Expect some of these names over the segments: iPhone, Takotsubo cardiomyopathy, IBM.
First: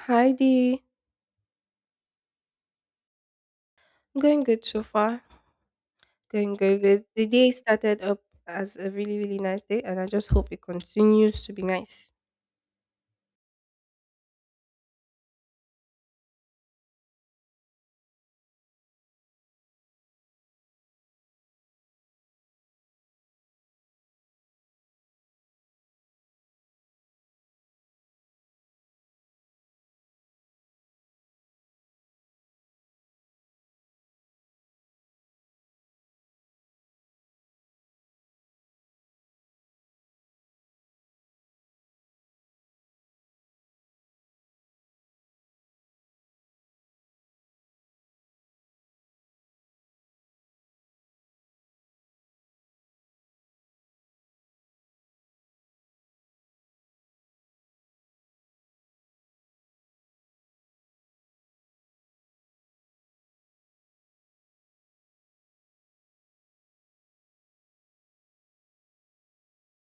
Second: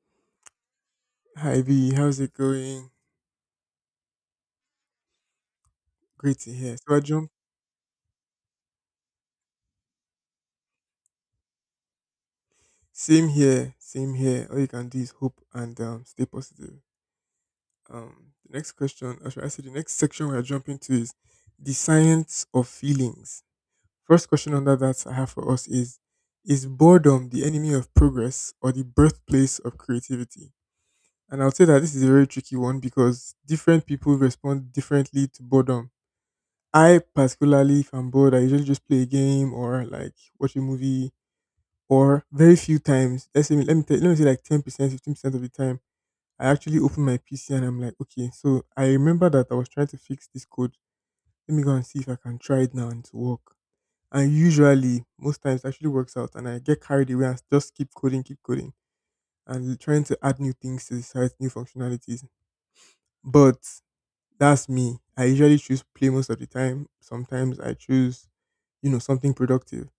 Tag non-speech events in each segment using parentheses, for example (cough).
Hi Dee. Hi V, how's it going? Going good so far. Great to Going hear. good. So I The jump. day started up as a really, really nice day, and I just hope it continues to be nice. Same here, same here. All you can do is hope and stay positive. Um, the next question, or should I say, the next section we are jumping to is the science of feelings. First question under that I have for us is: is boredom the enemy of progress or the birthplace of creativity? And I'll say that this is a very tricky one because different people respond differently to boredom. I particularly, if I'm bored, I usually just play a game or like watch a movie or very few times. Let's say let me say like 10%, 15% of the time, I actually open my PC and I'm like, okay, so I remember that I was trying to fix this code. Let me go and see if I can try it now and to work. And usually, most times, it actually works out, and I get carried away and just keep coding, and trying to add new things to the site, new functionalities. But that's me. I usually choose play most of the time. Sometimes I choose, you know, something productive.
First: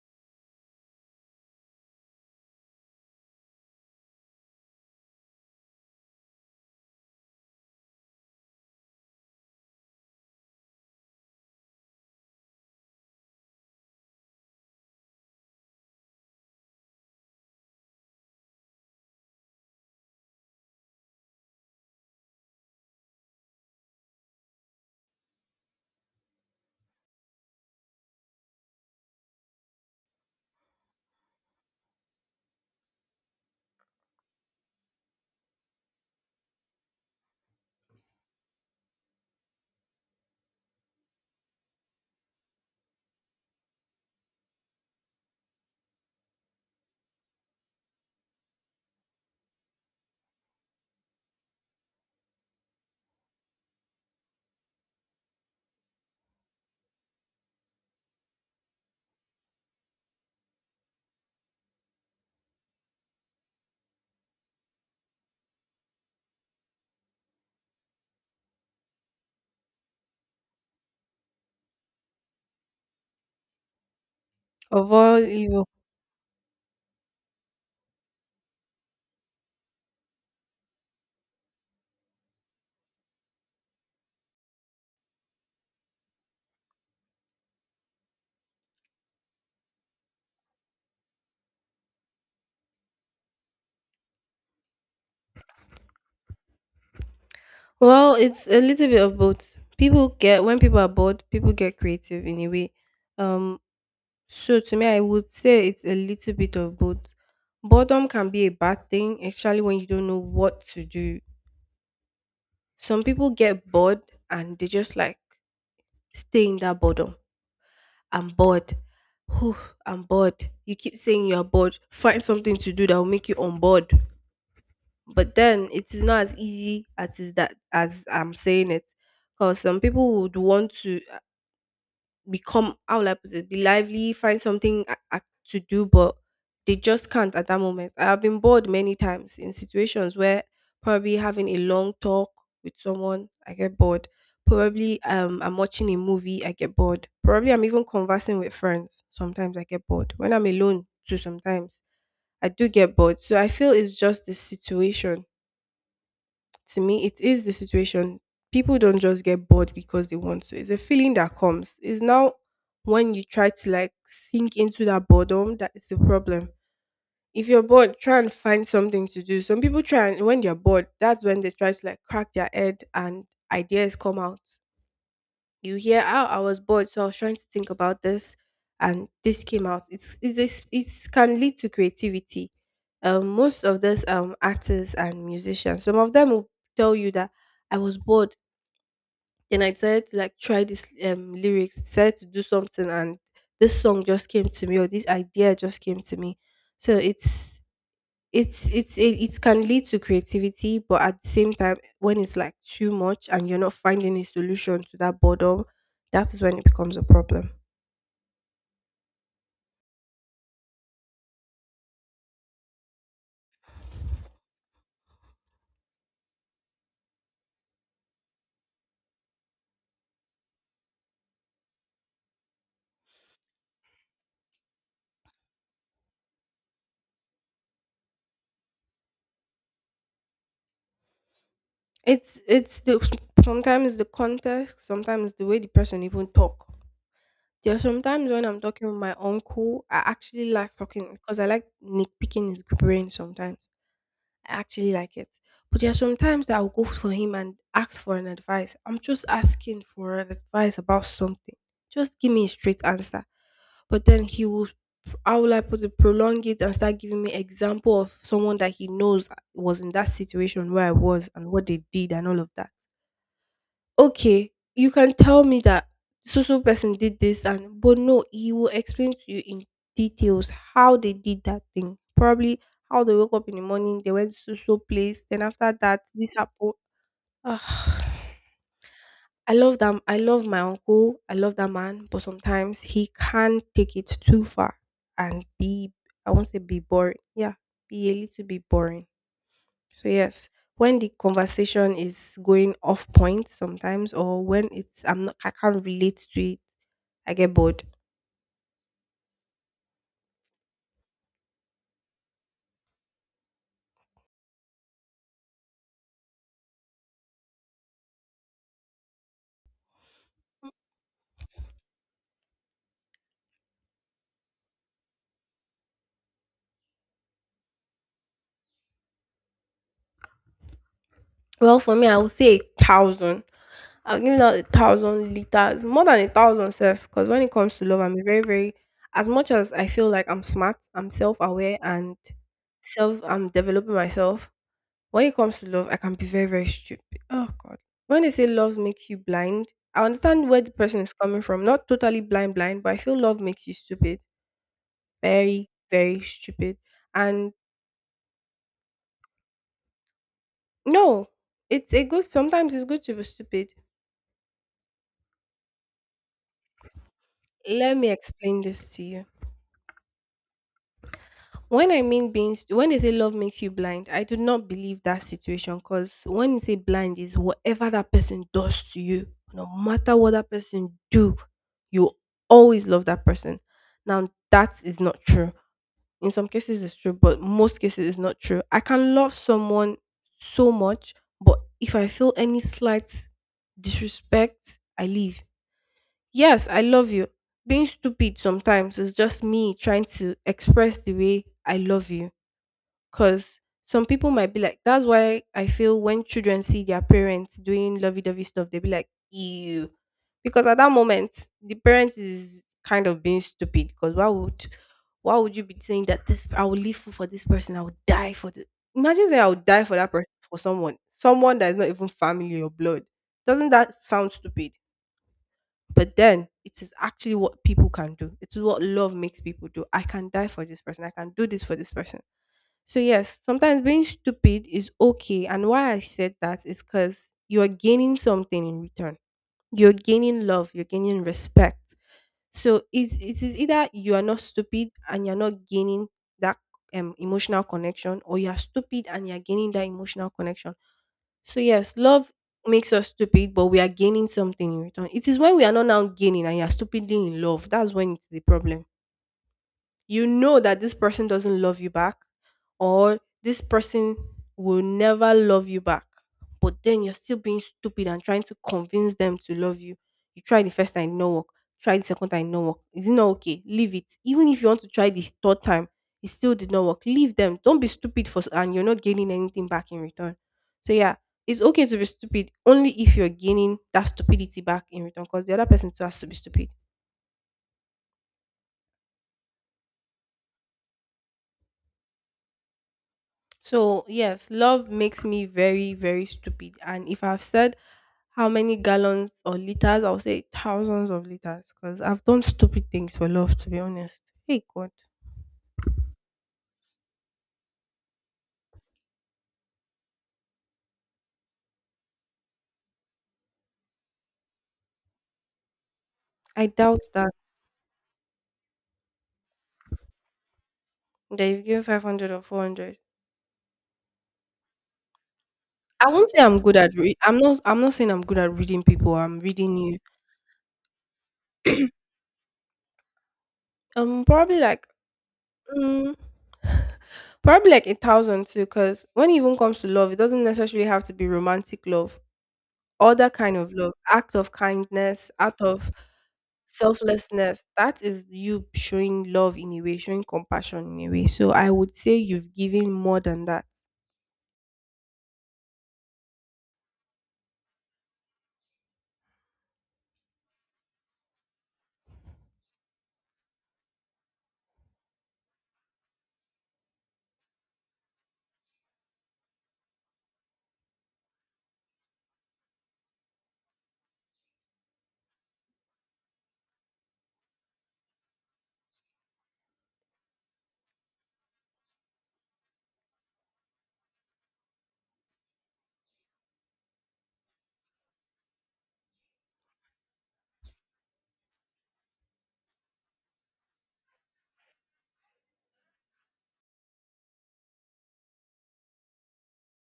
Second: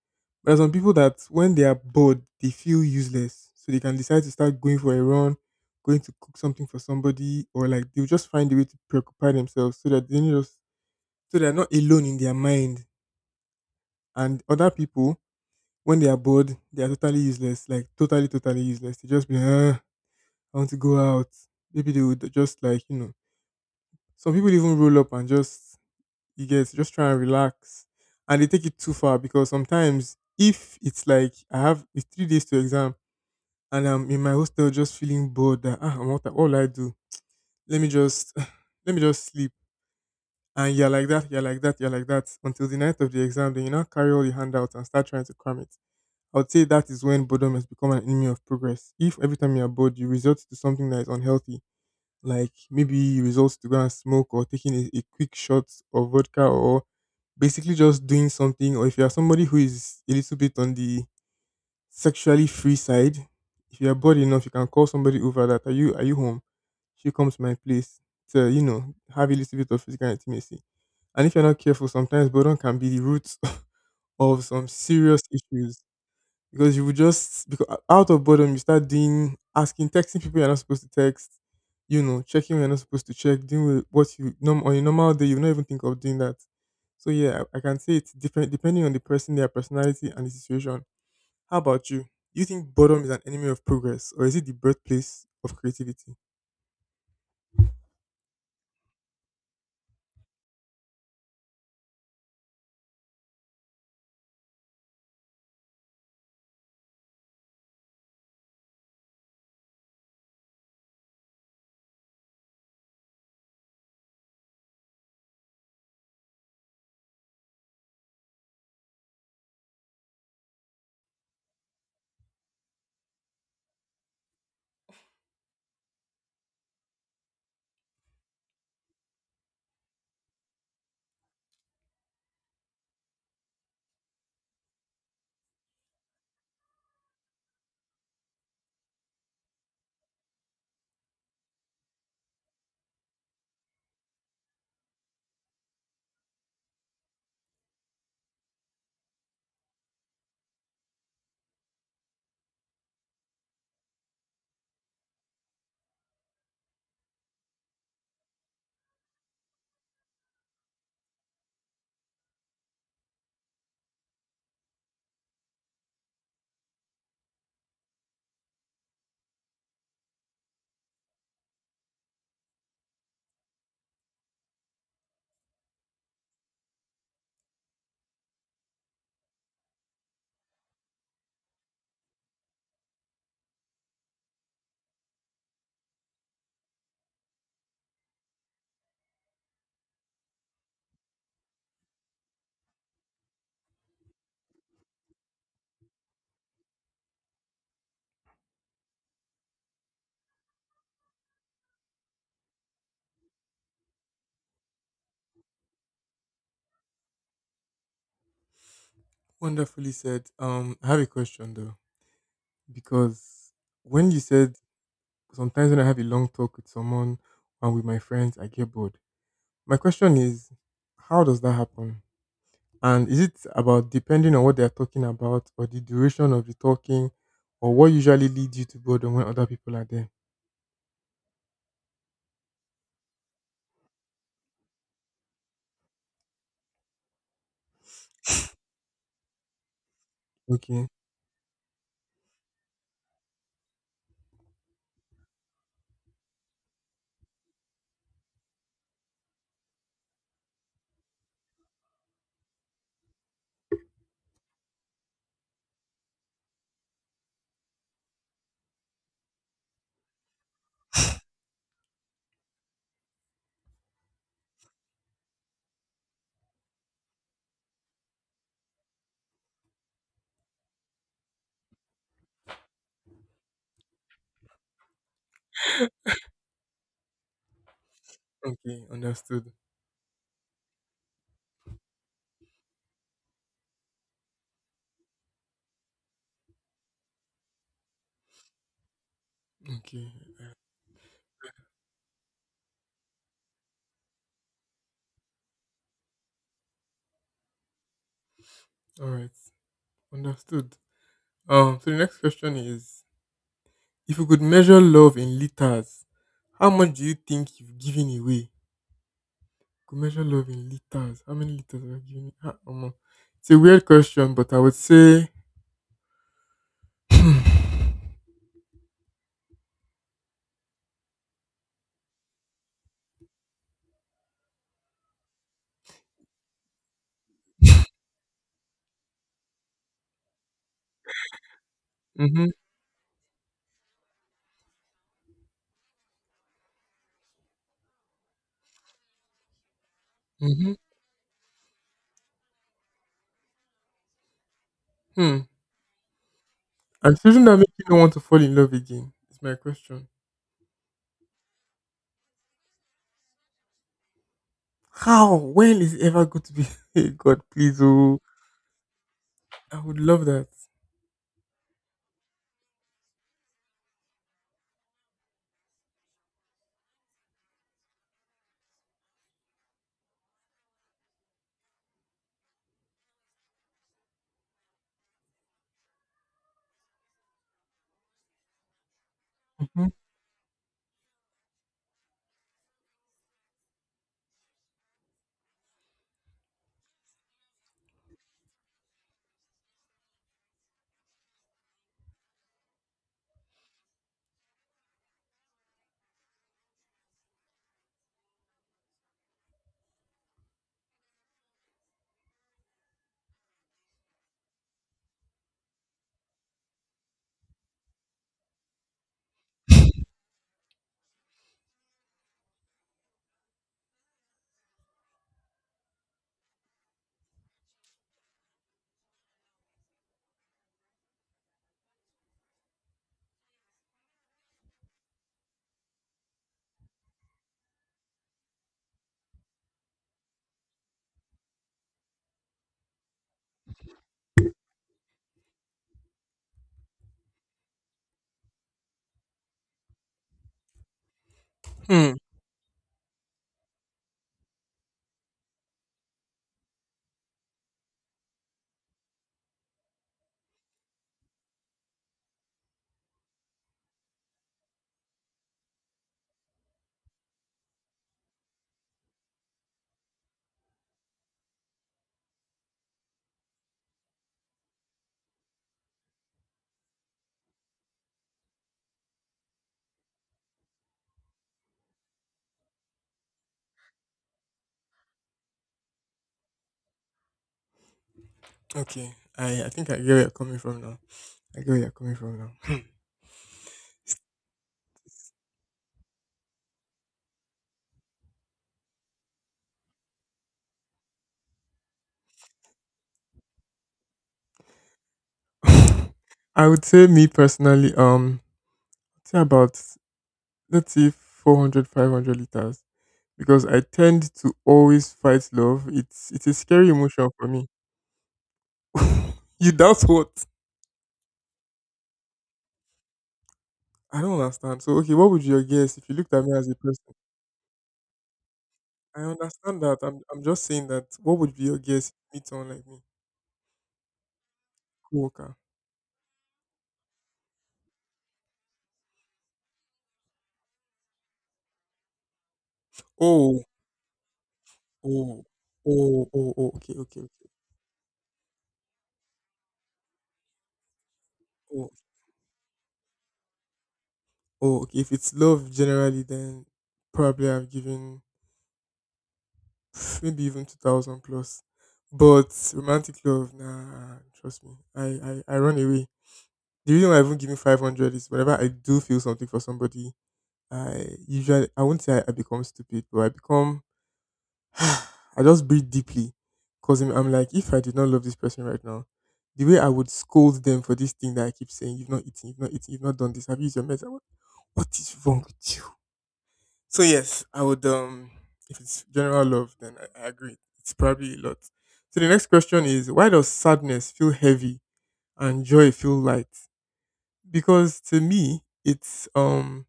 There are some people that when they are bored, they feel useless. So they can decide to start going for a run, going to cook something for somebody, or like they'll just find a way to preoccupy themselves so that they don't just so they're not alone in their mind. And other people, when they are bored, they are totally useless, like totally, totally useless. They just be, like, ah, I want to go out. Maybe they would just like, you know, some people even roll up and just, you get just try and relax. And they take it too far because sometimes if it's like, I have it's 3 days to exam, and I'm in my hostel just feeling bored that ah, what will I do? Let me just (sighs) let me just sleep. And you're like that, you're like that, you're like that until the night of the exam. Then you now carry all your handouts and start trying to cram it. I would say that is when boredom has become an enemy of progress. If every time you are bored, you resort to something that is unhealthy, like maybe you resort to go and smoke or taking a quick shot of vodka or basically just doing something, or if you are somebody who is a little bit on the sexually free side. If you're bored enough, you can call somebody over that are you home? She comes to my place to, you know, have a little bit of physical intimacy. And if you're not careful, sometimes boredom can be the root (laughs) of some Of all serious evil. issues. Because you would just because out of boredom you start doing asking, texting people you're not supposed to text, you know, checking when you're not supposed to check, doing with what you norm on a normal day, you would not even think of doing that. So yeah, I can say it's different depending on the person, their personality, and the situation. How about you? Do you think boredom is an enemy of progress or is it the birthplace of creativity? Well, it's a little bit of both. When people are bored, people get creative in a way. Um, so to me, I would say it's a little bit of both. Boredom can be a bad thing, especially when you don't know what to do. Some people get bored and they just like stay in that boredom. I'm bored. Whew, I'm bored. You keep saying you're bored. Find something to do that will make you on board. But then it is not as easy as is that as I'm saying it. Because some people would want to become, how will I put it, be lively, find something to do, but they just can't at that moment. I have been bored many times in situations where probably having a long talk with someone, I get bored. Probably I'm watching a movie, I get bored. Probably I'm even conversing with friends. Sometimes I get bored. When I'm alone, too, sometimes I do get bored. So I feel it's just the situation. To me, it is the situation. People don't just get bored because they want to. It's a feeling that comes. It's now when you try to like sink into that boredom that is the problem. If you're bored, try and find something to do. Some people try, and when they're bored, that's when they try to like crack their head and ideas come out. You hear, how I was bored, so I was trying to think about this, and this came out. It's can lead to creativity. Most of this artists and musicians, some of them will tell you that I was bored, then I decided to like try this lyrics, decided to do something, and this song just came to me or this idea just came to me. So it can lead to creativity, but at the same time, when it's like too much and you're not finding a solution to that boredom, that is when it becomes a problem. Wonderfully said. I have a question though, because when you said sometimes when I have a long talk with someone and with my friends, I get bored. My question is, how does that happen? And is it about depending on what they are talking about or the duration of the talking or what usually leads you to boredom when other people are there? It's the, sometimes the context, sometimes the way the person even talk. There are sometimes when I'm talking with my uncle, I actually like Okay. talking because I like nitpicking his brain sometimes. I actually like it. But there are sometimes that I'll go for him and ask for an advice. I'm just asking for an advice about something. Just give me a straight answer. But then he will, how will I put it, prolong it and start giving me example of someone that he knows was in that situation where I was and what they did and all of that. Okay, you can tell me that so so person did this and, but no, he will explain to you in details how they did that thing. Probably how they woke up in the morning, they went to so so place, then after that this happened. (sighs) Ah. Okay. Understood. I love them. I love my uncle. I love that man, but sometimes he can take it too far and be, I won't say be boring. Yeah, be a little bit boring. So Okay. yes, when the conversation is going off point sometimes, or when it's, I'm not, I can't relate to it, I get bored. All right. Understood. So the next question is if you could measure love in liters, how much do you think you've given away? Could measure love in liters. How many liters have you given? Ah, omo. It's a weird question, but I would say Well, for me, I would say a thousand. I've given out 1,000 liters, more than a thousand self. Because when it comes to love, I'm a very, very, as much as I feel like I'm smart, I'm self aware, and mm-hmm, self, I'm developing myself. When it comes to love, I can be very, very stupid. Oh, God. When they say love makes you blind, I understand where the mm-hmm, person is coming from. Not totally blind, blind, but I feel love makes you stupid. hmm. Very, very stupid. And shouldn't And that make you don't want to fall in love again? Is my question. no, it's a good, sometimes it's good to be stupid. How? When is it ever going to be (laughs) Hey, God please Let me oh. explain this to you. I would love that. When I mean being, when they say love makes you blind, I do not believe that situation, because when you say blind is whatever that person does to you, no matter what that person do, you always love that person. Now that is not true. In some cases it's true, but most cases it's not true. I can love Hmm. someone so much, but if I feel any slight disrespect, I leave. Yes, I love you. Being stupid sometimes is just me trying to express the way I love you, because some people might be like, that's why I feel when children see their parents doing lovey dovey stuff, they'll be like, ew. Because at that moment, the parent is kind of being stupid. Because why would you be saying that this I will live for this person, I will die for the, imagine saying I would die for that person, for someone. Someone that is not even family or blood. Doesn't that sound stupid? But then it is actually what people can do. It is what love makes people do. I can die for this person. I can do this for this person. So, yes, sometimes being stupid is okay. And why I said that is because you're gaining something in return. You're gaining love, you're gaining respect. So, it is either you are not stupid and you're not gaining that emotional connection, or you're stupid and you're gaining that emotional connection. So, yes, Hmm. love makes us stupid, but we are gaining something in return. It is when we are not now gaining and you're stupidly in love. That's when it's the problem. You know that this person doesn't love you back, or this person will never love you back. But then you're still being stupid and trying to convince them to love you. You try the first time, no work. Try the second time, no work. Is it not okay? Leave it. Even if you want to try the third time, it still did not work. Leave them. Don't be stupid and you're not gaining anything back in return. So yeah, it's okay to be stupid only if you're gaining that stupidity back in return, because the other person too has to be stupid. Okay. I think I get where you're coming from now. I get where you're coming from now. So, yes, love makes me very, very stupid. And if I've said how many gallons or liters, I'll say thousands of liters, because I've done stupid things for love, to be honest. Hey, God. Hmm. (laughs) I would say me personally, say about let's say 400, 500 liters because I tend to always fight love. It's a I scary doubt emotion that. for me. (laughs) You doubt what? That you've given 500 or 400. I don't understand. So okay, what would your guess I if you won't looked say at me I'm as a good at person? re-, I'm not saying I'm good at reading people. I I'm understand reading you. that. I'm just saying that what would be your guess if you meet someone like me? Probably like Co-worker. mm, (laughs) probably like a thousand too, because when it even comes to love, it doesn't necessarily have to be romantic love. Other kind Oh, of love, act of kindness, oh, act of oh, oh, oh, okay, okay, okay. selflessness, that is you showing love in a way, showing compassion in a way. So I Oh, would say you've given more than that. oh, okay, if it's love generally then probably I've given maybe even 2000 plus. But romantic love, nah, trust me, I run away. The reason why I even give me 500 is whenever I do feel something for somebody, I won't say I become stupid, but I become, (sighs) I just breathe deeply. Because I'm like, if I did not love this person right now, the way I would scold them for this thing that I keep saying, you've not eaten, you've not eaten, you've not done this, have you used your meds? What is wrong with you? So yes, I would if it's general love, then I agree. It's probably a lot. So the next question is why does sadness feel heavy and joy feel light? Because to me, it's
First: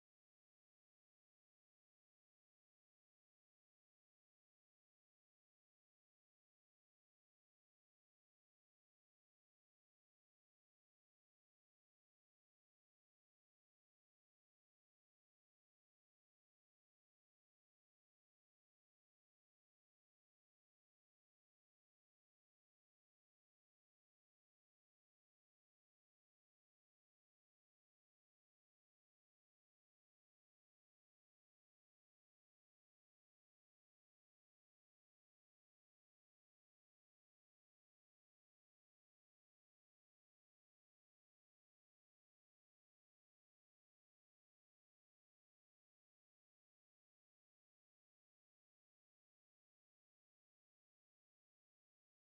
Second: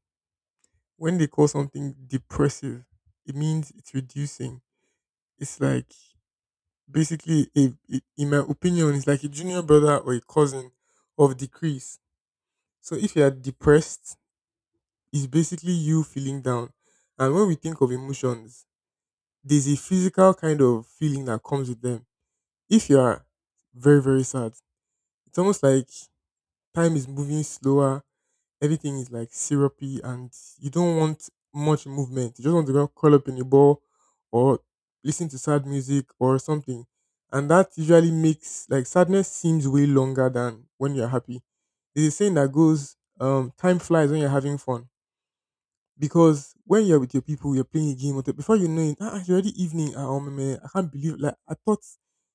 when they call something depressive, it means it's reducing. It's like basically in my opinion, it's like a junior brother or a cousin of decrease. So if you are depressed, it's basically you feeling down. And when we think of emotions, there's a physical kind of feeling that comes with them. If you are very, very sad, it's almost like time is moving slower, everything is like syrupy, and you don't want much movement. You just want to go curl up in a ball or listen to sad music or something. And that usually makes like sadness seems way longer than when you're happy. There's a saying that goes, time flies when you're having fun. Because when you're with your people, you're playing a game, with it, before you know it, ah, it's already evening. Ah, oh, man, I can't believe, like, I thought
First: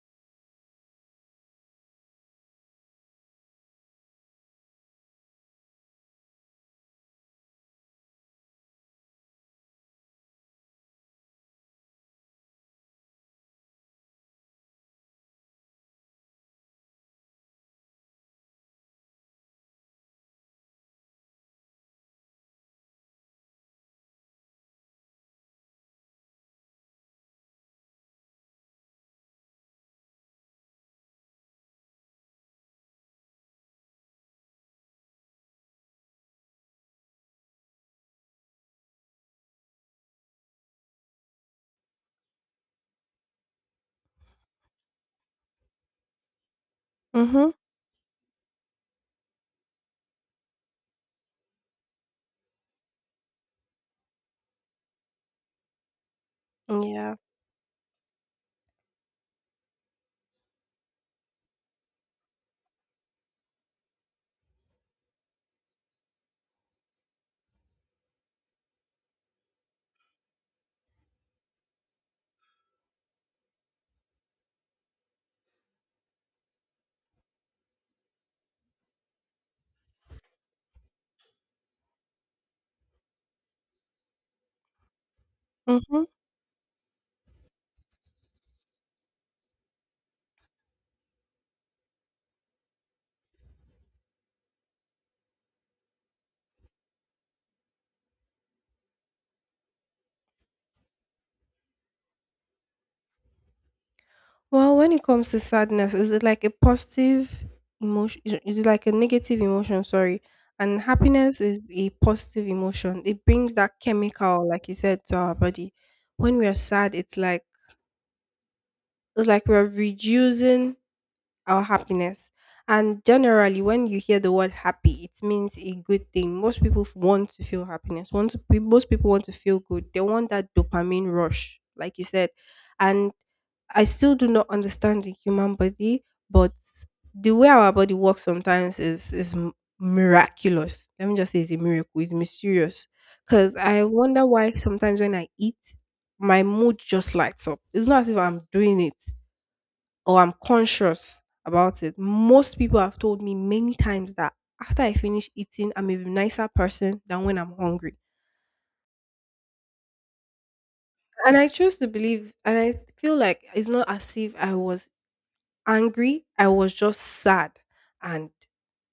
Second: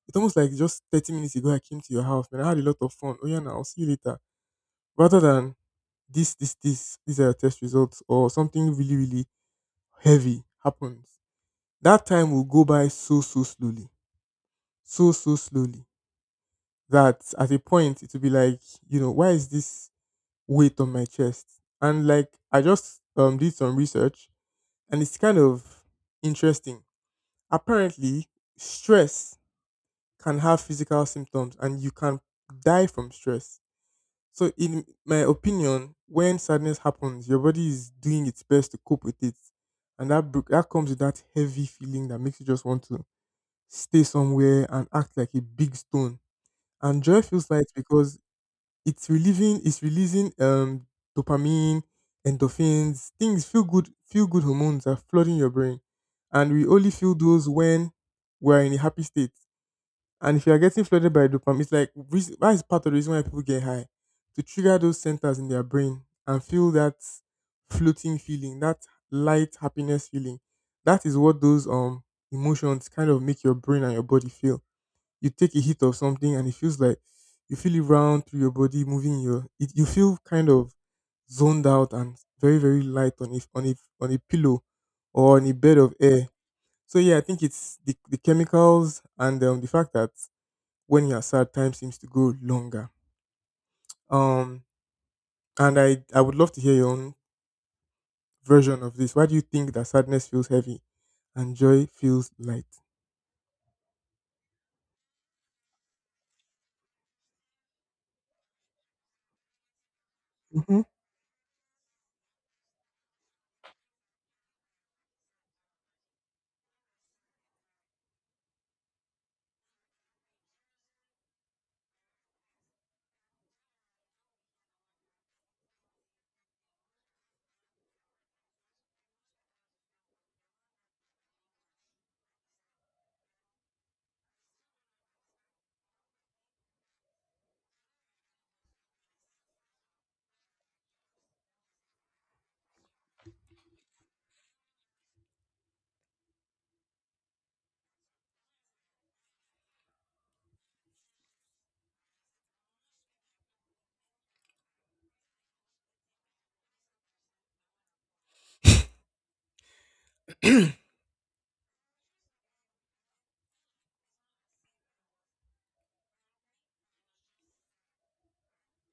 it's almost like just 30 minutes ago I came to your house, man. I had a lot of fun. Oh, yeah, now I'll see you later. Rather than this, these are your test results or something really, really heavy happens. That time will go by so, so slowly. So, so slowly that at a point it will be like, you know, why is this weight on my chest? And like, I just did some research and it's kind of interesting. Apparently stress can have physical symptoms and you can die from stress. So in my opinion when sadness happens your body is doing its best to cope with it, and that comes with that heavy feeling that makes you just want to stay somewhere and act like a big stone. And joy feels Mm-hmm. light because it's relieving, it's releasing dopamine, endorphins, things feel good, feel good hormones are flooding your brain, and we only feel Yeah. those when we're in a happy state. And if you are getting flooded by dopamine, it's like that is part of the reason why people get high, to trigger those centers in their brain and feel that floating feeling, that light happiness feeling. That is what those emotions kind of make your brain and your body feel. You take a hit of something and it feels like you feel it round through your body, moving your. It, you feel kind of zoned out and very very light on a pillow or on a bed of Mm-hmm. air. So yeah, I think it's the chemicals and the fact that when you're sad, time seems to go longer. Um, and I would love to hear your own version of this. Why do you think that sadness feels heavy and joy feels light? Well, when it comes to sadness, is it like a positive emotion? Is it like a negative emotion? Sorry. Hmm. And happiness is a positive emotion. It brings that chemical, like you said, to our body. When we are sad, it's like we're reducing our happiness. And generally, when you hear the word happy, it means a good thing. Most people want to feel happiness. Most people want to feel good. They want that dopamine rush, like you said. And I still do not understand the human body, but the way our body works sometimes is miraculous. Let me just say it's a miracle. It's mysterious. Cause I wonder why sometimes when I eat, my mood just lights up. It's not as if I'm doing it or I'm conscious about it. Most people have told me many times that after I finish eating, I'm a nicer person than when I'm hungry. And I choose to believe, and I feel like it's not as if I was angry, I was just sad. And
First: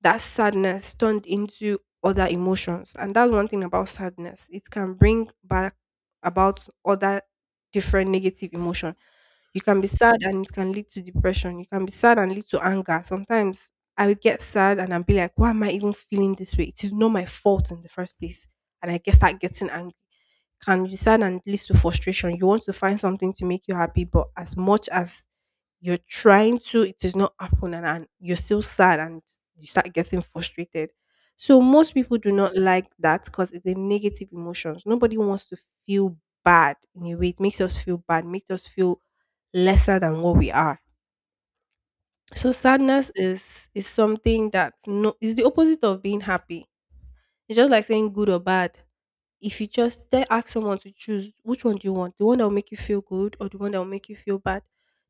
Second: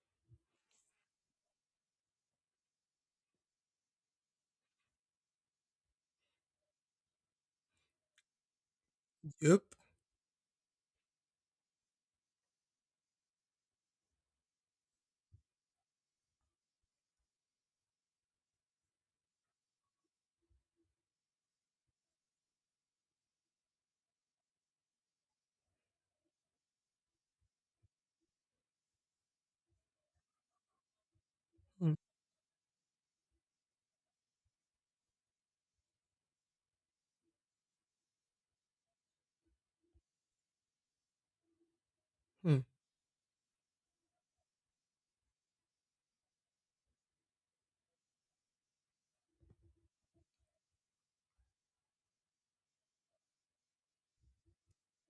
that sadness turned into other emotions. And that's one thing about sadness, it can bring back about other different negative emotions. You Yep. can be sad and it can lead to depression. You can be sad and lead to anger. Sometimes I would get sad and I'd be like, why am I even feeling this way? It is not my fault in the first place. And I guess start getting angry. Can be sad and leads to frustration. You want to find something to make you happy, but as much as you're trying to, it is not happening and you're still sad and you start getting frustrated. So Mm, most people do not like that because it's a negative emotions. Nobody wants to feel bad in a way. It makes us feel bad, makes us feel lesser than what we are. So mm, sadness is something that no is the opposite of being happy. It's just like saying good or bad. If you just then ask someone to choose which one do you want, the one that will make you feel good or the one that will make you feel bad,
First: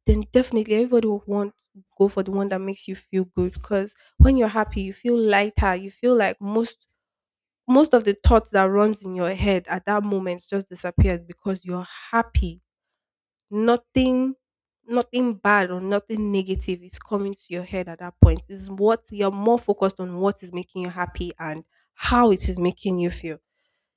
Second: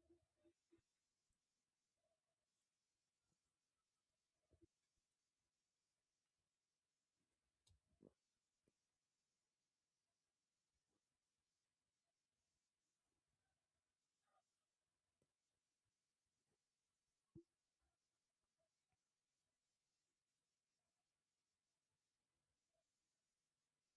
then definitely everybody will want go for the one that makes you feel good because when you're happy, you feel lighter. You feel like most of the thoughts that runs in your head at that moment just disappears because you're happy nothing nothing bad or nothing negative is coming to your head at that point. Is what you're more focused on what is making you happy and how it is making you feel.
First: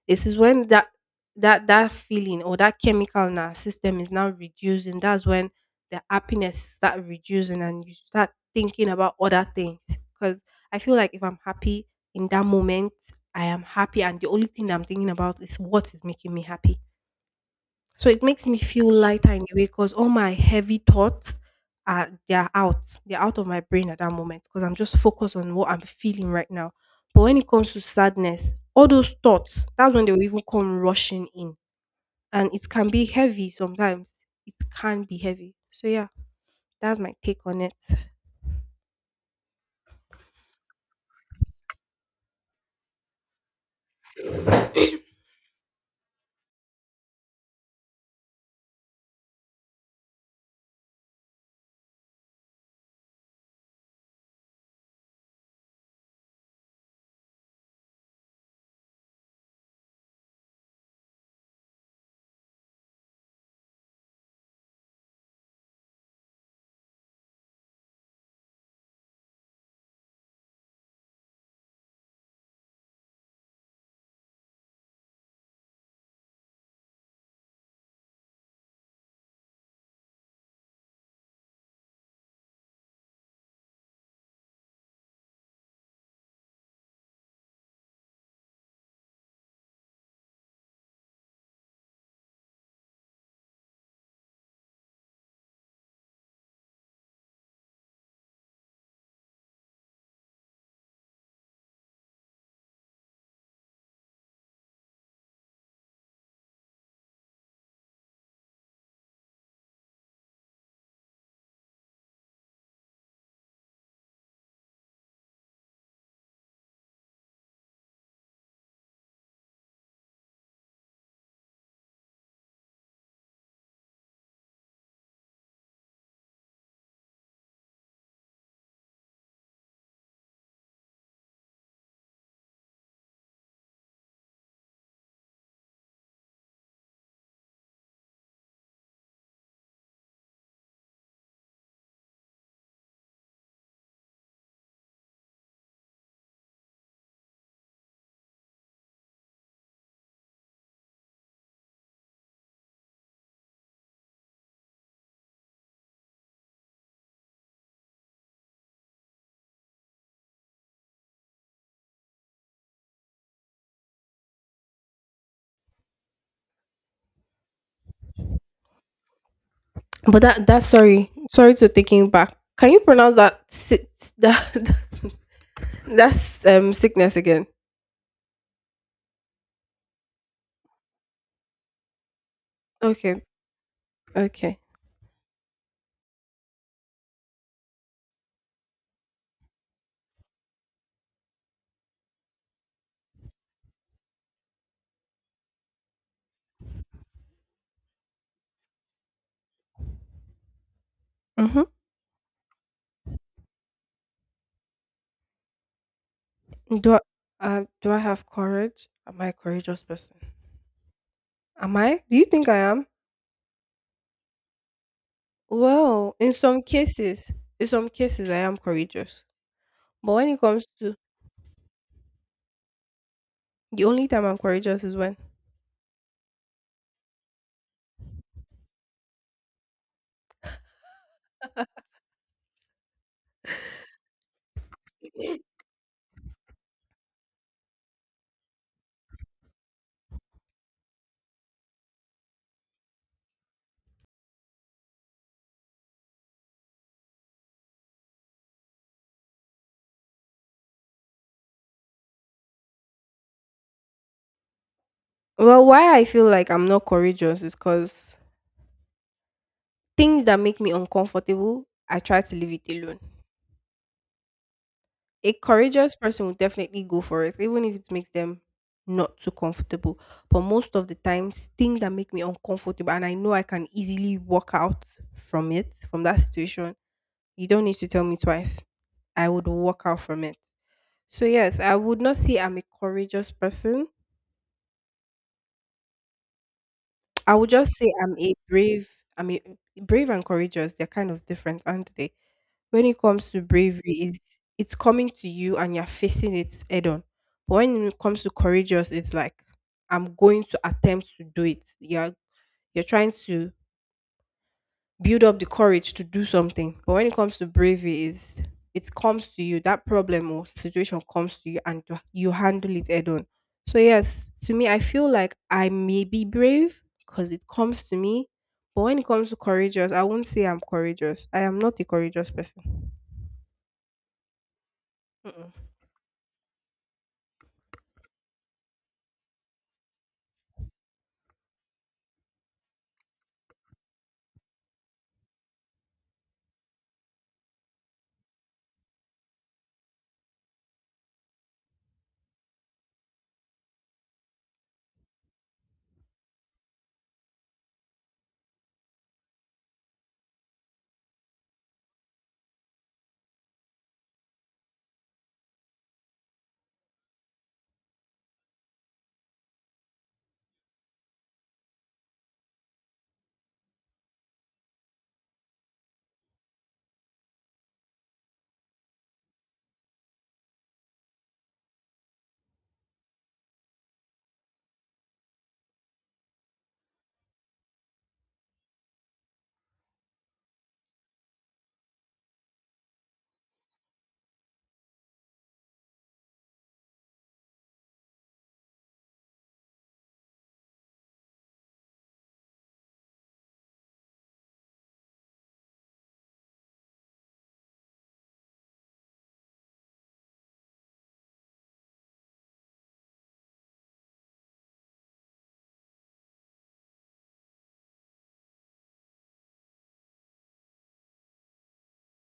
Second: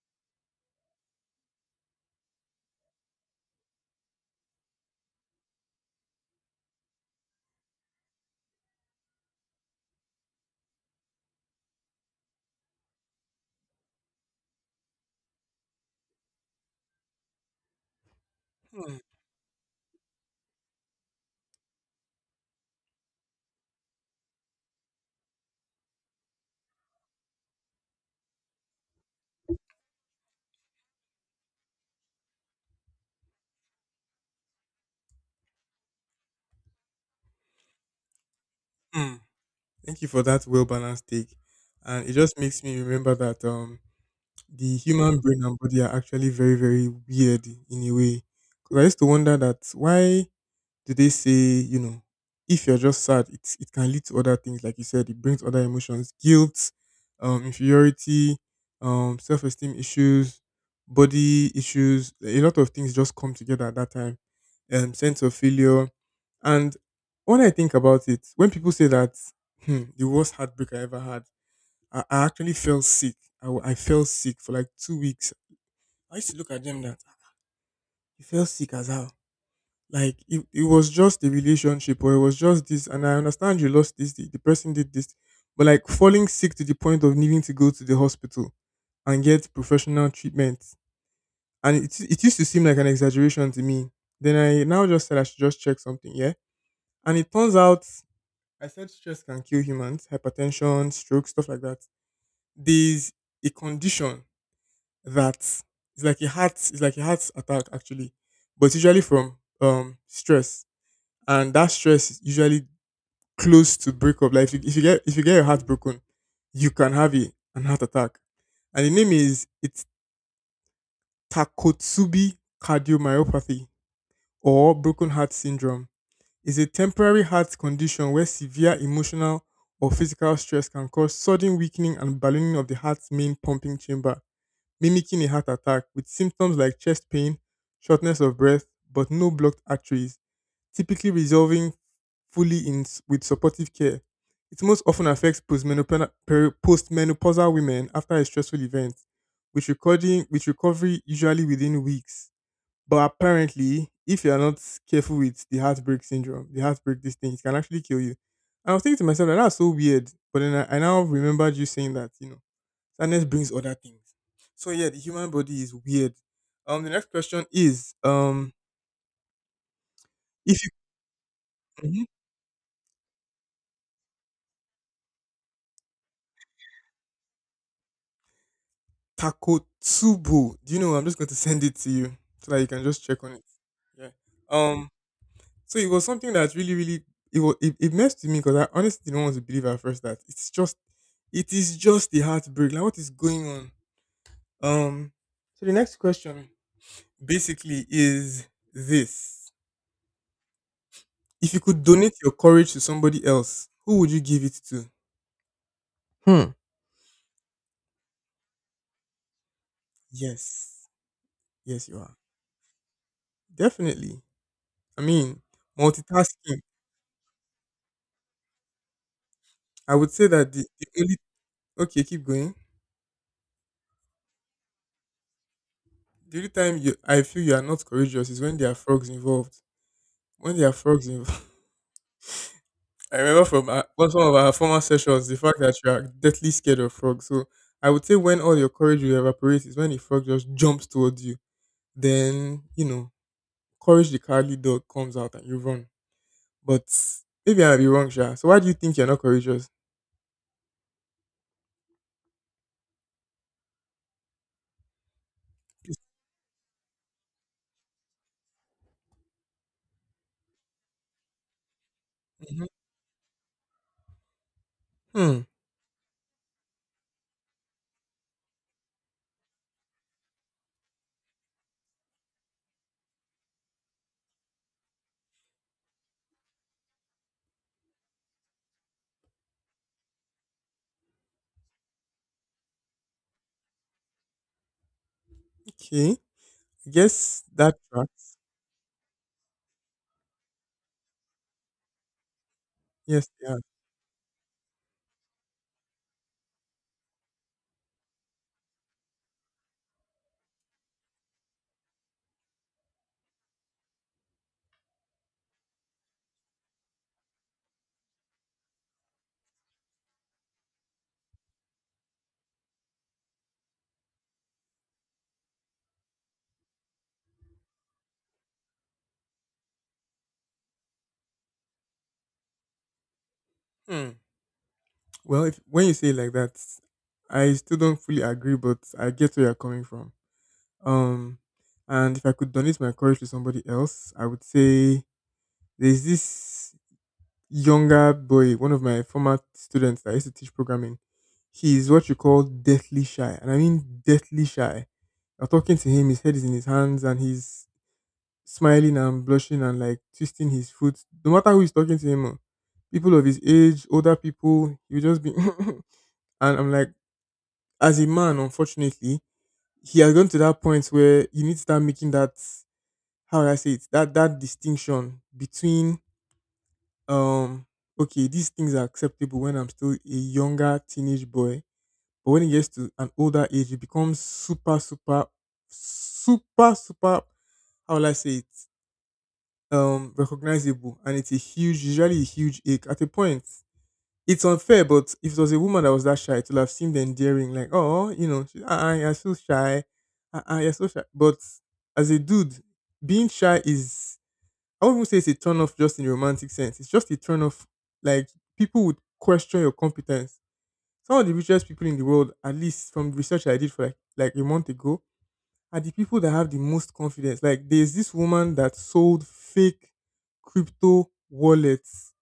This is when that feeling or that chemical in our system is now reducing. That's when the happiness start reducing and you start thinking about other things. Because I feel like if I'm happy in that moment, I am happy and the only thing I'm thinking about is what is making me happy. So it makes me feel mm, lighter in a way because all my heavy thoughts are they're out. They're out of my brain at that moment because I'm just focused on what I'm feeling right now. But when it comes to sadness, all those thoughts, that's when they will even come rushing in. And it can be heavy sometimes. It can be heavy. So yeah, that's my take on it. mm. Thank you for that well balanced take, and it just makes me remember that the human brain and body are actually very very weird in a way. Because I used to wonder that why do they say, you know, if you're just sad, it can lead to other things, like you said, it brings other emotions, guilt, inferiority, self esteem issues, body issues, a lot of things just come together at that time, sense of failure. And when I think about it, when people say that the worst heartbreak I ever had, I actually fell sick. I fell sick for like 2 weeks. I used to look at them that you fell sick as how, like it was just a relationship, or it was just this, and I understand you lost this, the person did this. But like, falling sick to the point of needing to go to the hospital and get professional treatment. And it used to seem like an exaggeration to me. Then I now just said I should just check something, yeah? And it turns out, I said stress can kill humans, hypertension, stroke, stuff like that. There's a condition that it's like a heart attack actually, but it's usually from stress, and that stress usually close to breakup. Like, if you get your heart broken, you can have a an heart attack. And the name is, it's Takotsubi cardiomyopathy, or broken heart syndrome. It's a temporary heart condition where severe emotional or physical stress can cause sudden weakening and ballooning of the heart's main pumping chamber, mimicking a heart attack with symptoms like chest pain, shortness of breath, but no blocked arteries, typically resolving fully with supportive care. It most often affects postmenopausal women after a stressful event, with recovery usually within weeks. But apparently, if you are not careful with the heartbreak syndrome, the heartbreak, this thing, it can actually kill you. And I was thinking to myself that that's so weird. But then I now remembered you saying that, sadness brings other things. So yeah, the human body is weird. The next question is But that if that's you sorry. Sorry to mm-hmm. taking back. Can you pronounce that (laughs) that's sickness again? Takotsubo. Do you know? I'm just going to (laughs) send it to you so that you can just Okay. check on it. Yeah. Okay. Um. So it was something that really, really, it messed with me, because I honestly didn't want to believe at first that it is just the heartbreak. Like, what is going on? Um. So the next question basically is this: If you Mhm. could donate your courage to somebody else, who would you give it to? Hmm. Do I, do I have courage? Am I a courageous person? Yes. Am Yes, you I? are. Do you think I am? Definitely. I mean, Well, multitasking. In some cases, I am courageous. I would But say when it that the, comes the to only— Okay, keep going. the only time I'm courageous is when. The only time you I feel you are not courageous is when there are frogs involved. When there are frogs involved, (laughs) I remember from our, one some of our former sessions the (clears throat) fact that you are deathly scared of frogs. So I would say, when all your courage will evaporate is when a frog just jumps towards you. Then, Courage the Cowardly Dog comes out and you run. But maybe I might be wrong, Sha. So why do you think you're not courageous? Well, why I feel like I'm not courageous is because things that make me uncomfortable, I try to leave Mhm. it alone. A Hmm. courageous person will definitely go for it, even if it makes them not too comfortable. But most of the times, things that make me uncomfortable and I know I can easily walk out from it, from that situation, you don't need to tell me twice. I would walk out from it. So, yes, I would not say I'm a courageous person. Okay. I I guess would just that say tracks. I'm a brave and courageous. They're kind of different, aren't they? When it Yes. comes to bravery is it's coming to you and you're facing it head on, but when it comes to courageous it's like I'm going to attempt to do it. You're trying to build up the courage to do something, but when it comes to bravery is it comes to you, that problem or situation comes to you and you handle it head on. So yes, to me I feel like I may be brave because it comes to me, but when it comes to courageous, I won't say I'm courageous. I am not a courageous person. Yeah. Well, if Mm-mm. when you say it like that, I still don't fully agree, but I get where you're coming from. Um, and if I could donate my courage to somebody else, I would say there's this younger boy, one of my former students that I used to teach programming. He's what you call deathly shy, and I mean deathly shy. I'm talking to him, his head is in his hands, and he's smiling and blushing and like twisting his foot. No matter who is talking to him, oh, people of his age, older people, you just be (laughs) and I'm like, as a man, unfortunately, he has gone to that point where you need to start making that how would I say it that distinction between, um okay, these things are acceptable when I'm still a younger teenage boy, but when it gets to an older age, it becomes super super, super super, how will I say it, recognizable, and it's a huge, usually a huge ache at a point. It's unfair, but if it was a woman that was that shy, it would have seemed endearing. Like, oh, she, uh-uh, you're so shy. Uh-uh, you're so shy. But as a dude, being shy is— I wouldn't even say it's a turn off just in a romantic sense. It's just a turn off. Like, people would question your competence. Some of the richest people in the world, at least from research I did, for like a month ago, are the people that have the most confidence. Like, there's this woman that sold fake crypto wallets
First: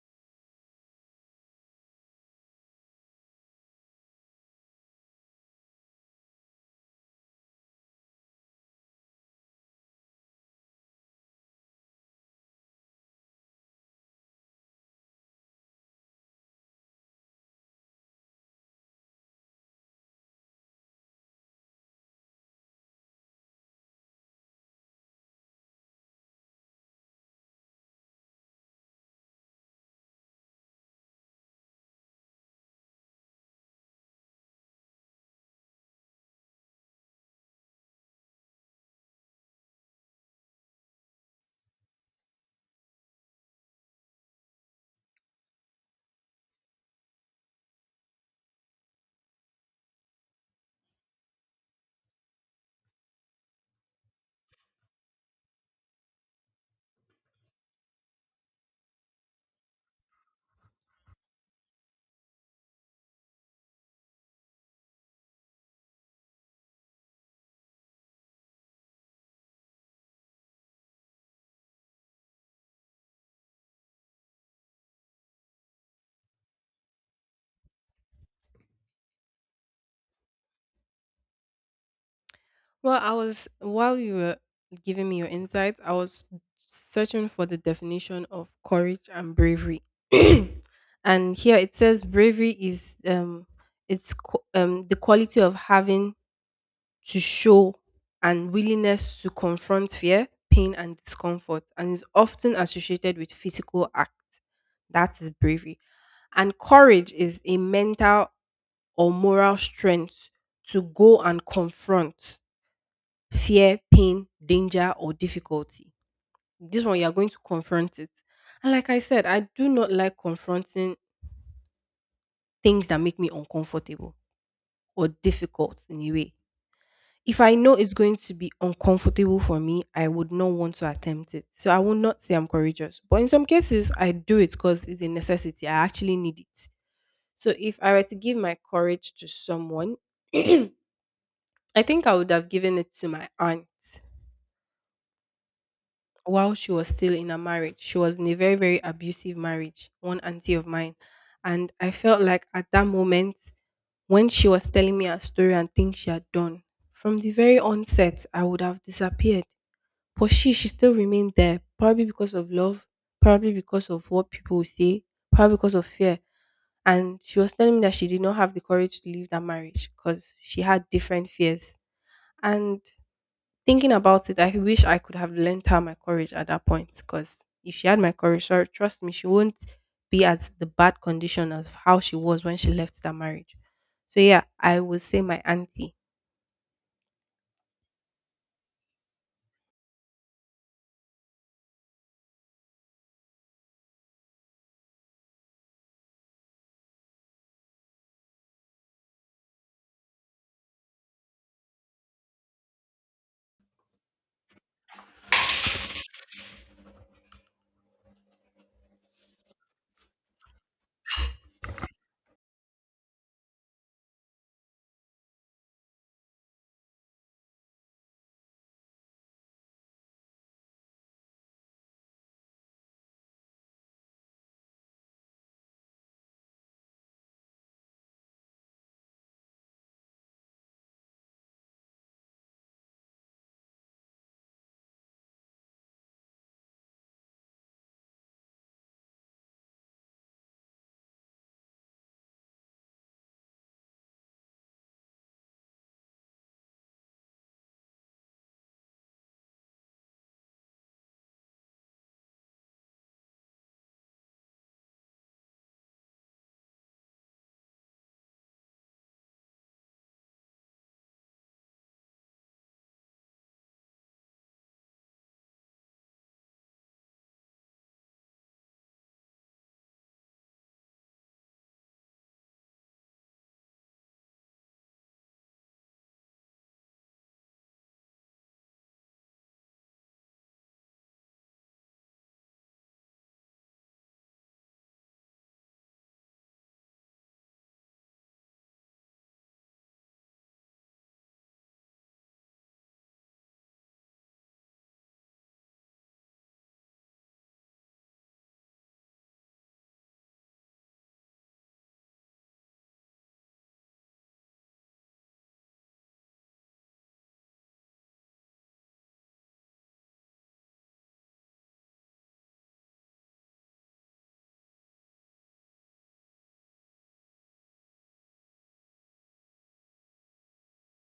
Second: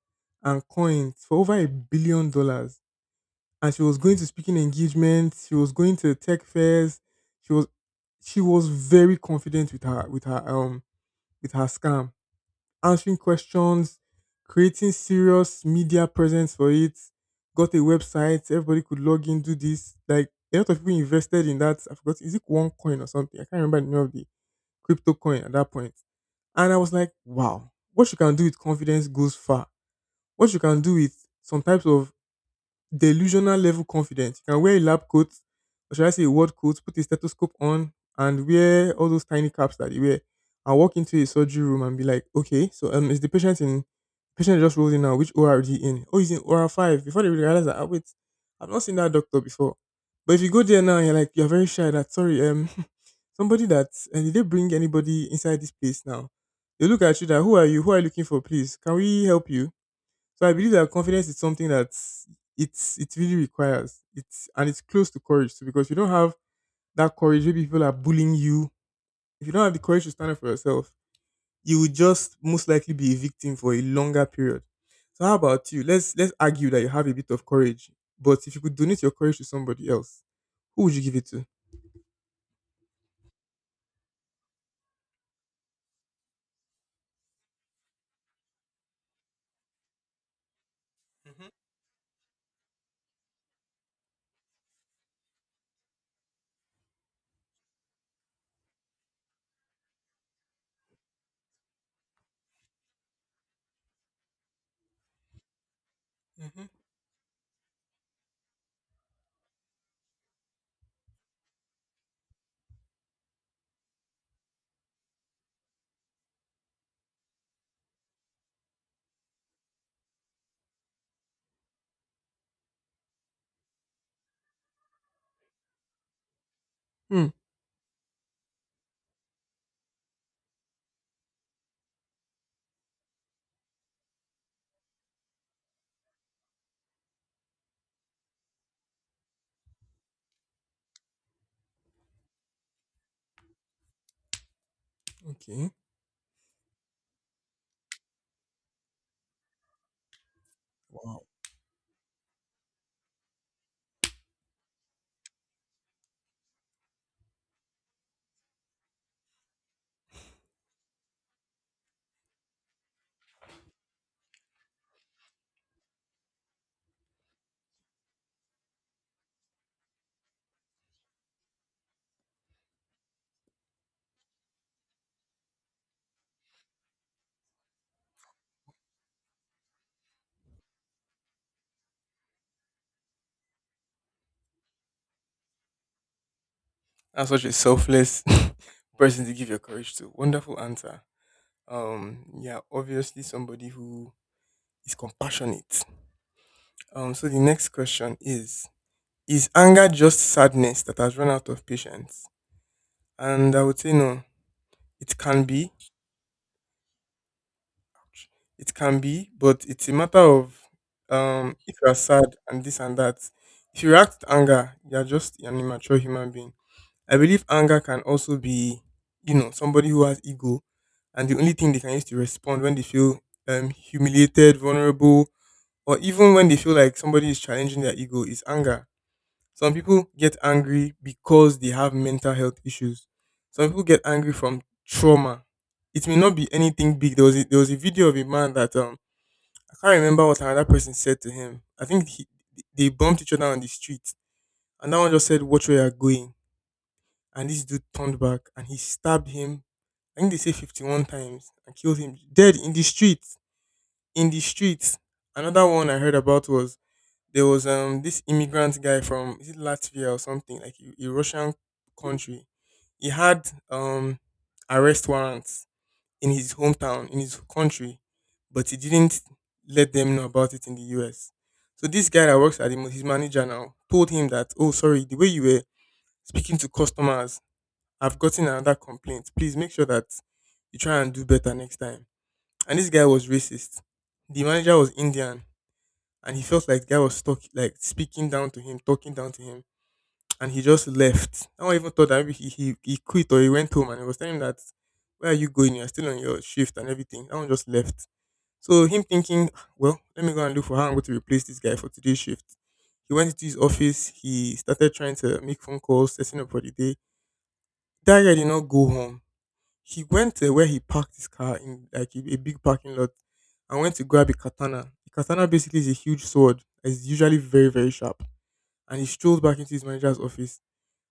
and coins for over $1 billion, and she was going to speaking engagements, she was going to tech fairs, she was she was very confident with her scam, answering questions, creating serious media presence for it, got a website, everybody could log in, do this. Like, a lot of people invested in that. I forgot, is it one coin or something? I can't remember the name of the crypto coin at that point. And I was like, wow, what you can do with confidence goes far. What you can do with some types of delusional level confidence. You can wear a lab coat, or should I say a word coat, put a stethoscope on, and wear all those tiny caps that they wear, and walk into a surgery room and be like, okay, so is the patient in? Patient just rolled in now. Which ORD in? Oh, he's in OR five. Before they realize that, ah, wait, I've not seen that doctor before. But if you go there now, and you're like, you're very shy. That, sorry, (laughs) somebody that— And did they bring anybody inside this place now? They look at you, that who are you? Who are you looking for? Please, can we help you? So I believe that confidence is something that, it really requires. It's and it's close to courage too, because if you don't have that courage, maybe people are bullying you. If you don't have the courage to stand up for yourself, you will just most likely be a victim for a longer period. So how about you? Let's argue that you have a bit of courage, but if you could donate your courage to somebody else, who would you give it to? Well, I was while you were giving me your insights, I was searching for the definition of courage and bravery. (clears throat) And here it says bravery is the quality of having to show and willingness to confront fear, pain and discomfort and is often associated with physical act. That is bravery. Hmm. And Hmm. courage is a mental or moral strength to go and confront fear, pain, danger, or difficulty. This one, you're going to confront it. And like I said, I do not like confronting things that make me uncomfortable or difficult in a way. Hmm. If I know it's going to be uncomfortable for me, I would not want to attempt it. So I will not say I'm courageous. But in some cases, I do it because it's a necessity. I actually need it. So if I were to give my courage to someone, (clears throat) I think I would have given it to my aunt Okay. while she was still in a marriage. She was in a very, very abusive marriage, one auntie of mine. Wow. And I felt like at that moment, when she was telling me her story and things she had done, from the very onset, I would have disappeared. But she still remained there, probably because of love, probably because of what people will say, probably because of fear. And she was telling me that she did not have the courage to leave that marriage because she had different fears. And thinking about it, I wish I could have lent her my courage at that point. Because if she had my courage, sure, trust me, she won't be as the bad condition of how she was when she left that marriage. So yeah, I would say my auntie. That's such a selfless (laughs) person to give your courage to. Wonderful answer. Yeah. Obviously, somebody who is compassionate. So the next question is anger just sadness that has run out of patience? And I would say no. It can be, it can be, but it's a matter of, if you are sad and this and that. If you react to anger, you are just an immature human being. I believe anger can also be, somebody who has ego, and the only thing they can use to respond when they feel humiliated, vulnerable, or even when they feel like somebody is challenging their ego, is anger. Some people get angry because they have mental health issues. Some people get angry from trauma. It may not be anything big. There was a video of a man that, I can't remember what another person said to him. I think they bumped each other on the street, and that one just said, "Watch where you're going." And this dude turned back and he stabbed him. I think they say 51 times, and killed him dead in the street. In the streets. Another one I heard about was, there was this immigrant guy from, is it Latvia, or something like a Russian country. He had arrest warrants in his hometown, in his country, but he didn't let them know about it in the US. So this guy that works at him, his manager now, told him that, oh sorry, the way you were speaking to customers, I've gotten another complaint. Please make sure that you try and do better next time. And this guy was racist. The manager was Indian, and he felt like the guy was like speaking down to him, talking down to him, and he just left. No one even thought that maybe he quit, or he went home, and he was telling him that, where are you going? You're still on your shift and everything. That one just left. So him thinking, well, let me go and look for how I'm going to replace this guy for today's shift. He went into his office. He started trying to make phone calls, setting up for the day. That guy did not go home. He went to where he parked his car in like a big parking lot, and went to grab a katana. A katana basically is a huge sword. It's usually very, very sharp. And he strolled back into his manager's office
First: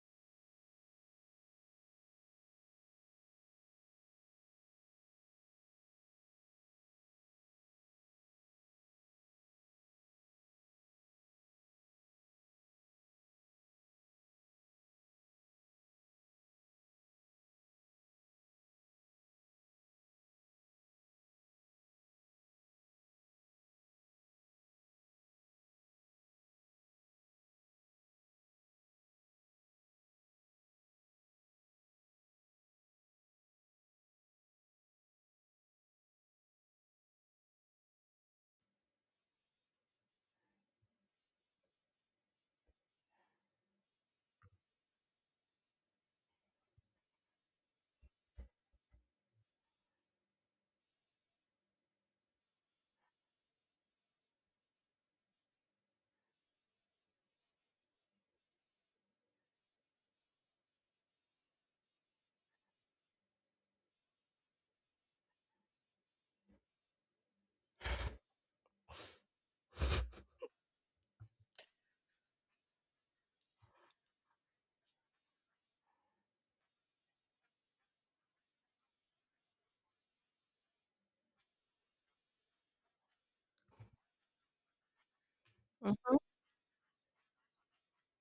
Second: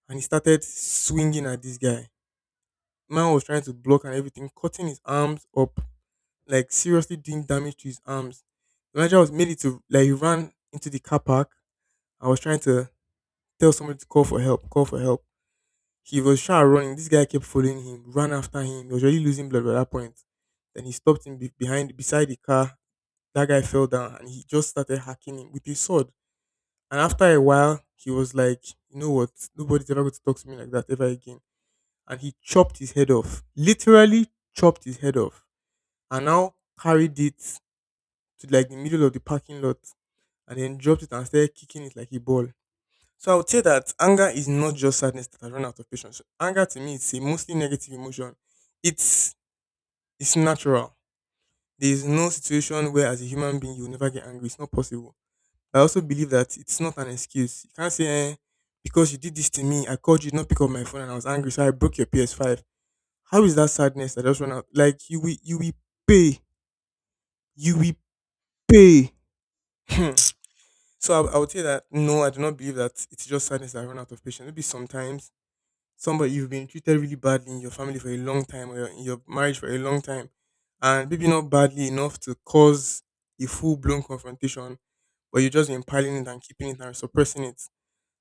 and he started swinging at this guy. Man was trying to block and everything, cutting his arms up, like seriously doing damage to his arms. The manager was made it to like he ran into the car park. I was trying to tell somebody to call for help, call for help. He was trying to run. This guy kept following him, ran after him. He was already losing blood by that point. Then he stopped him behind, beside the car. That guy fell down and he just started hacking him with his sword. And after a while, he was like, you know what? Nobody's ever going to talk to me like that ever again. And he chopped his head off. Literally chopped his head off. And now carried it to like the middle of the parking lot and then dropped it and started kicking it like a ball. So I would say that anger is not just sadness that I run out of patience. Anger to me is a mostly negative emotion. It's it's natural. There is no situation where as a human being you'll never get angry. It's not possible. I also believe that it's not an excuse. You can't say eh, because you did this to me, I called you, did not pick up my phone and I was angry, so I broke your PS5. How is that sadness that I just run out? Like you will pay. You will pay. (clears throat) So I would say that no, I do not believe that it's just sadness that I run out of patience. Maybe sometimes somebody you've been treated really badly in your family for a long time in your marriage for a long time, and maybe not badly enough to cause a full blown confrontation, but you've just been Mhm. piling it and keeping it and suppressing it.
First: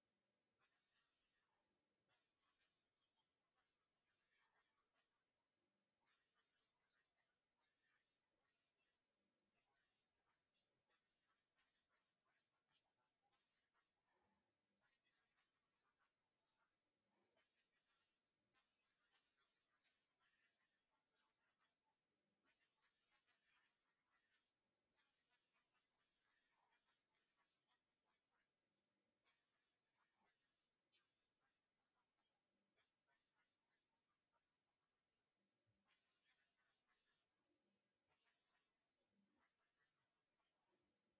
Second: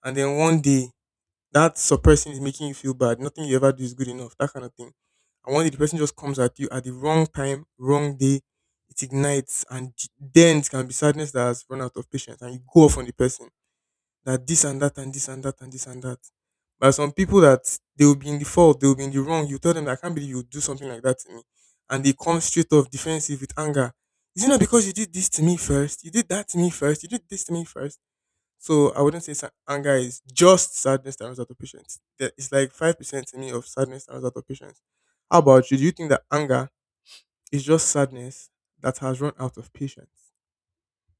And then one day, that suppressing is making you feel bad. Nothing you ever do is good enough, that kind of thing. And one day, the person just comes at you at the wrong time, wrong day. It ignites, and then it can be sadness that has run out of patience, and you go off on the person that this and that and this and that and this and that. But some people that they will be in the fault, they will be in the wrong. You tell them, that I can't believe you would do something like that to me. And they come straight off defensive with anger. Is it not because you did this to me first? You did that to me first. You did this to me first. So I wouldn't say anger is just sadness that runs out of patience. It's like 5% to me of sadness that runs out of patience. How about you? Do you think that anger is just sadness that has run out of patience?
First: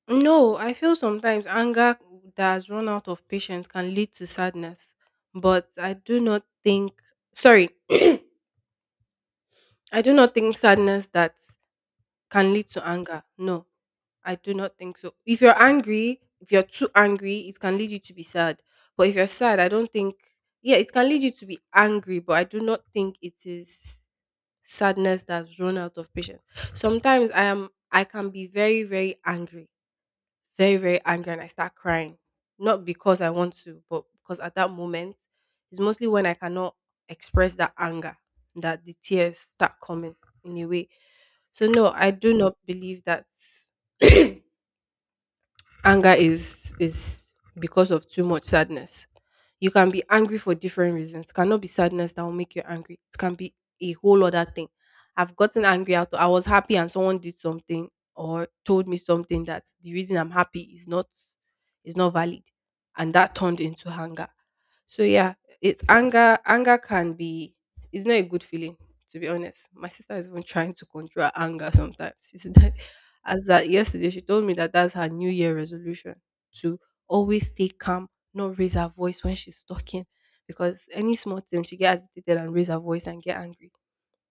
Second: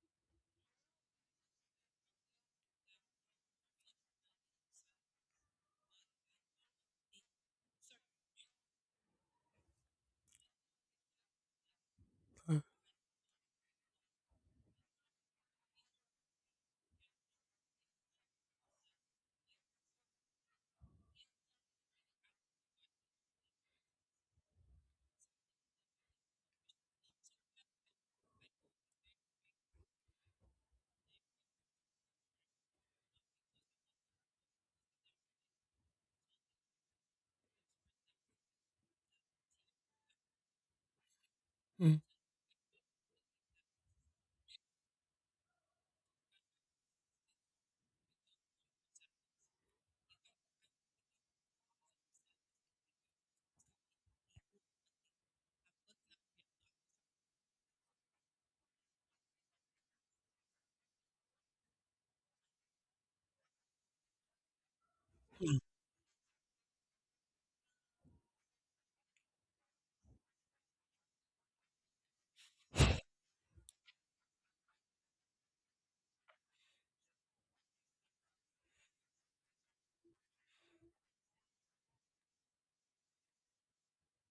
No, I feel sometimes anger that has run out of patience can lead to sadness, but I do not think. Sorry, (clears throat) I do not think sadness that can Uh, lead to anger. No, I do not think so. If you're angry, if you're too angry, it can lead you to be sad. But if you're sad, I don't think, yeah, it can lead you to be angry, but I do not think it is sadness that's run out of patience. Sometimes I can be very, very angry. Very, very angry and I start crying. Not because I want to, but because at that moment it's mostly when I cannot express that anger that the tears start coming in a way. So no, mm, I do not believe that (clears throat) anger is because of too much sadness. You can be angry for different reasons. It cannot be sadness that will make you angry. It can be a whole other thing. I've gotten angry out. I was happy and someone did something or told me something that the reason I'm happy is not valid, and that turned into anger. So yeah, it's anger. Anger can be. It's not a good feeling, to be honest. My sister is even trying to control her anger sometimes. (laughs) She's as that yesterday, she told me that that's her New Year resolution to always stay calm, not raise her voice when she's talking, because any small thing she gets agitated and raise her voice and get angry.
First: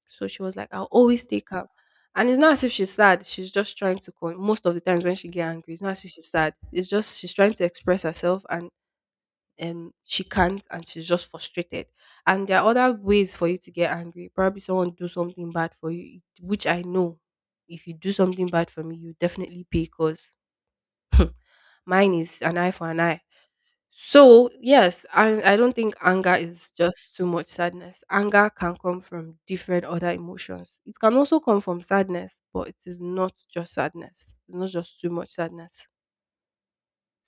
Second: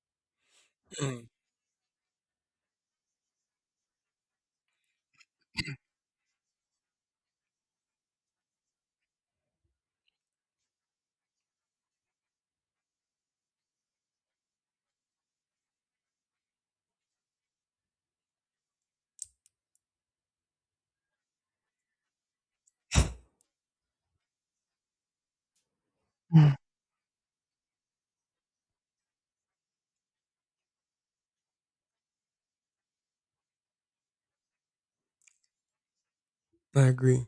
So she was like, "I'll always mm, stay calm." And it's not as if she's sad. She's just trying to. Con- Most of the times when she get angry, it's not as if she's sad. It's just she's trying to express herself and she can't and she's just frustrated. And there are other ways for you to get angry, probably someone do something bad for you, which I know if you do something bad for me, you definitely pay because mine is an eye for an eye. So yes, and I don't think anger is just too much sadness. Anger can come from different other emotions. It can also come from sadness, but it is not just sadness. It's not just too much sadness. I agree.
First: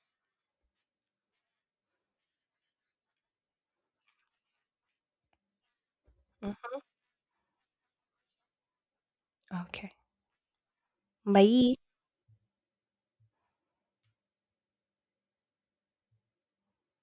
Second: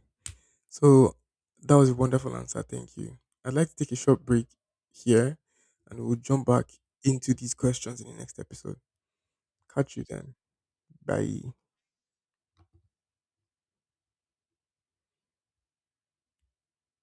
So that was a wonderful answer. Thank you. I'd like to take a short break here and we'll jump Mm, back into these questions in the next episode. okay, Catch you then. Bye. bye.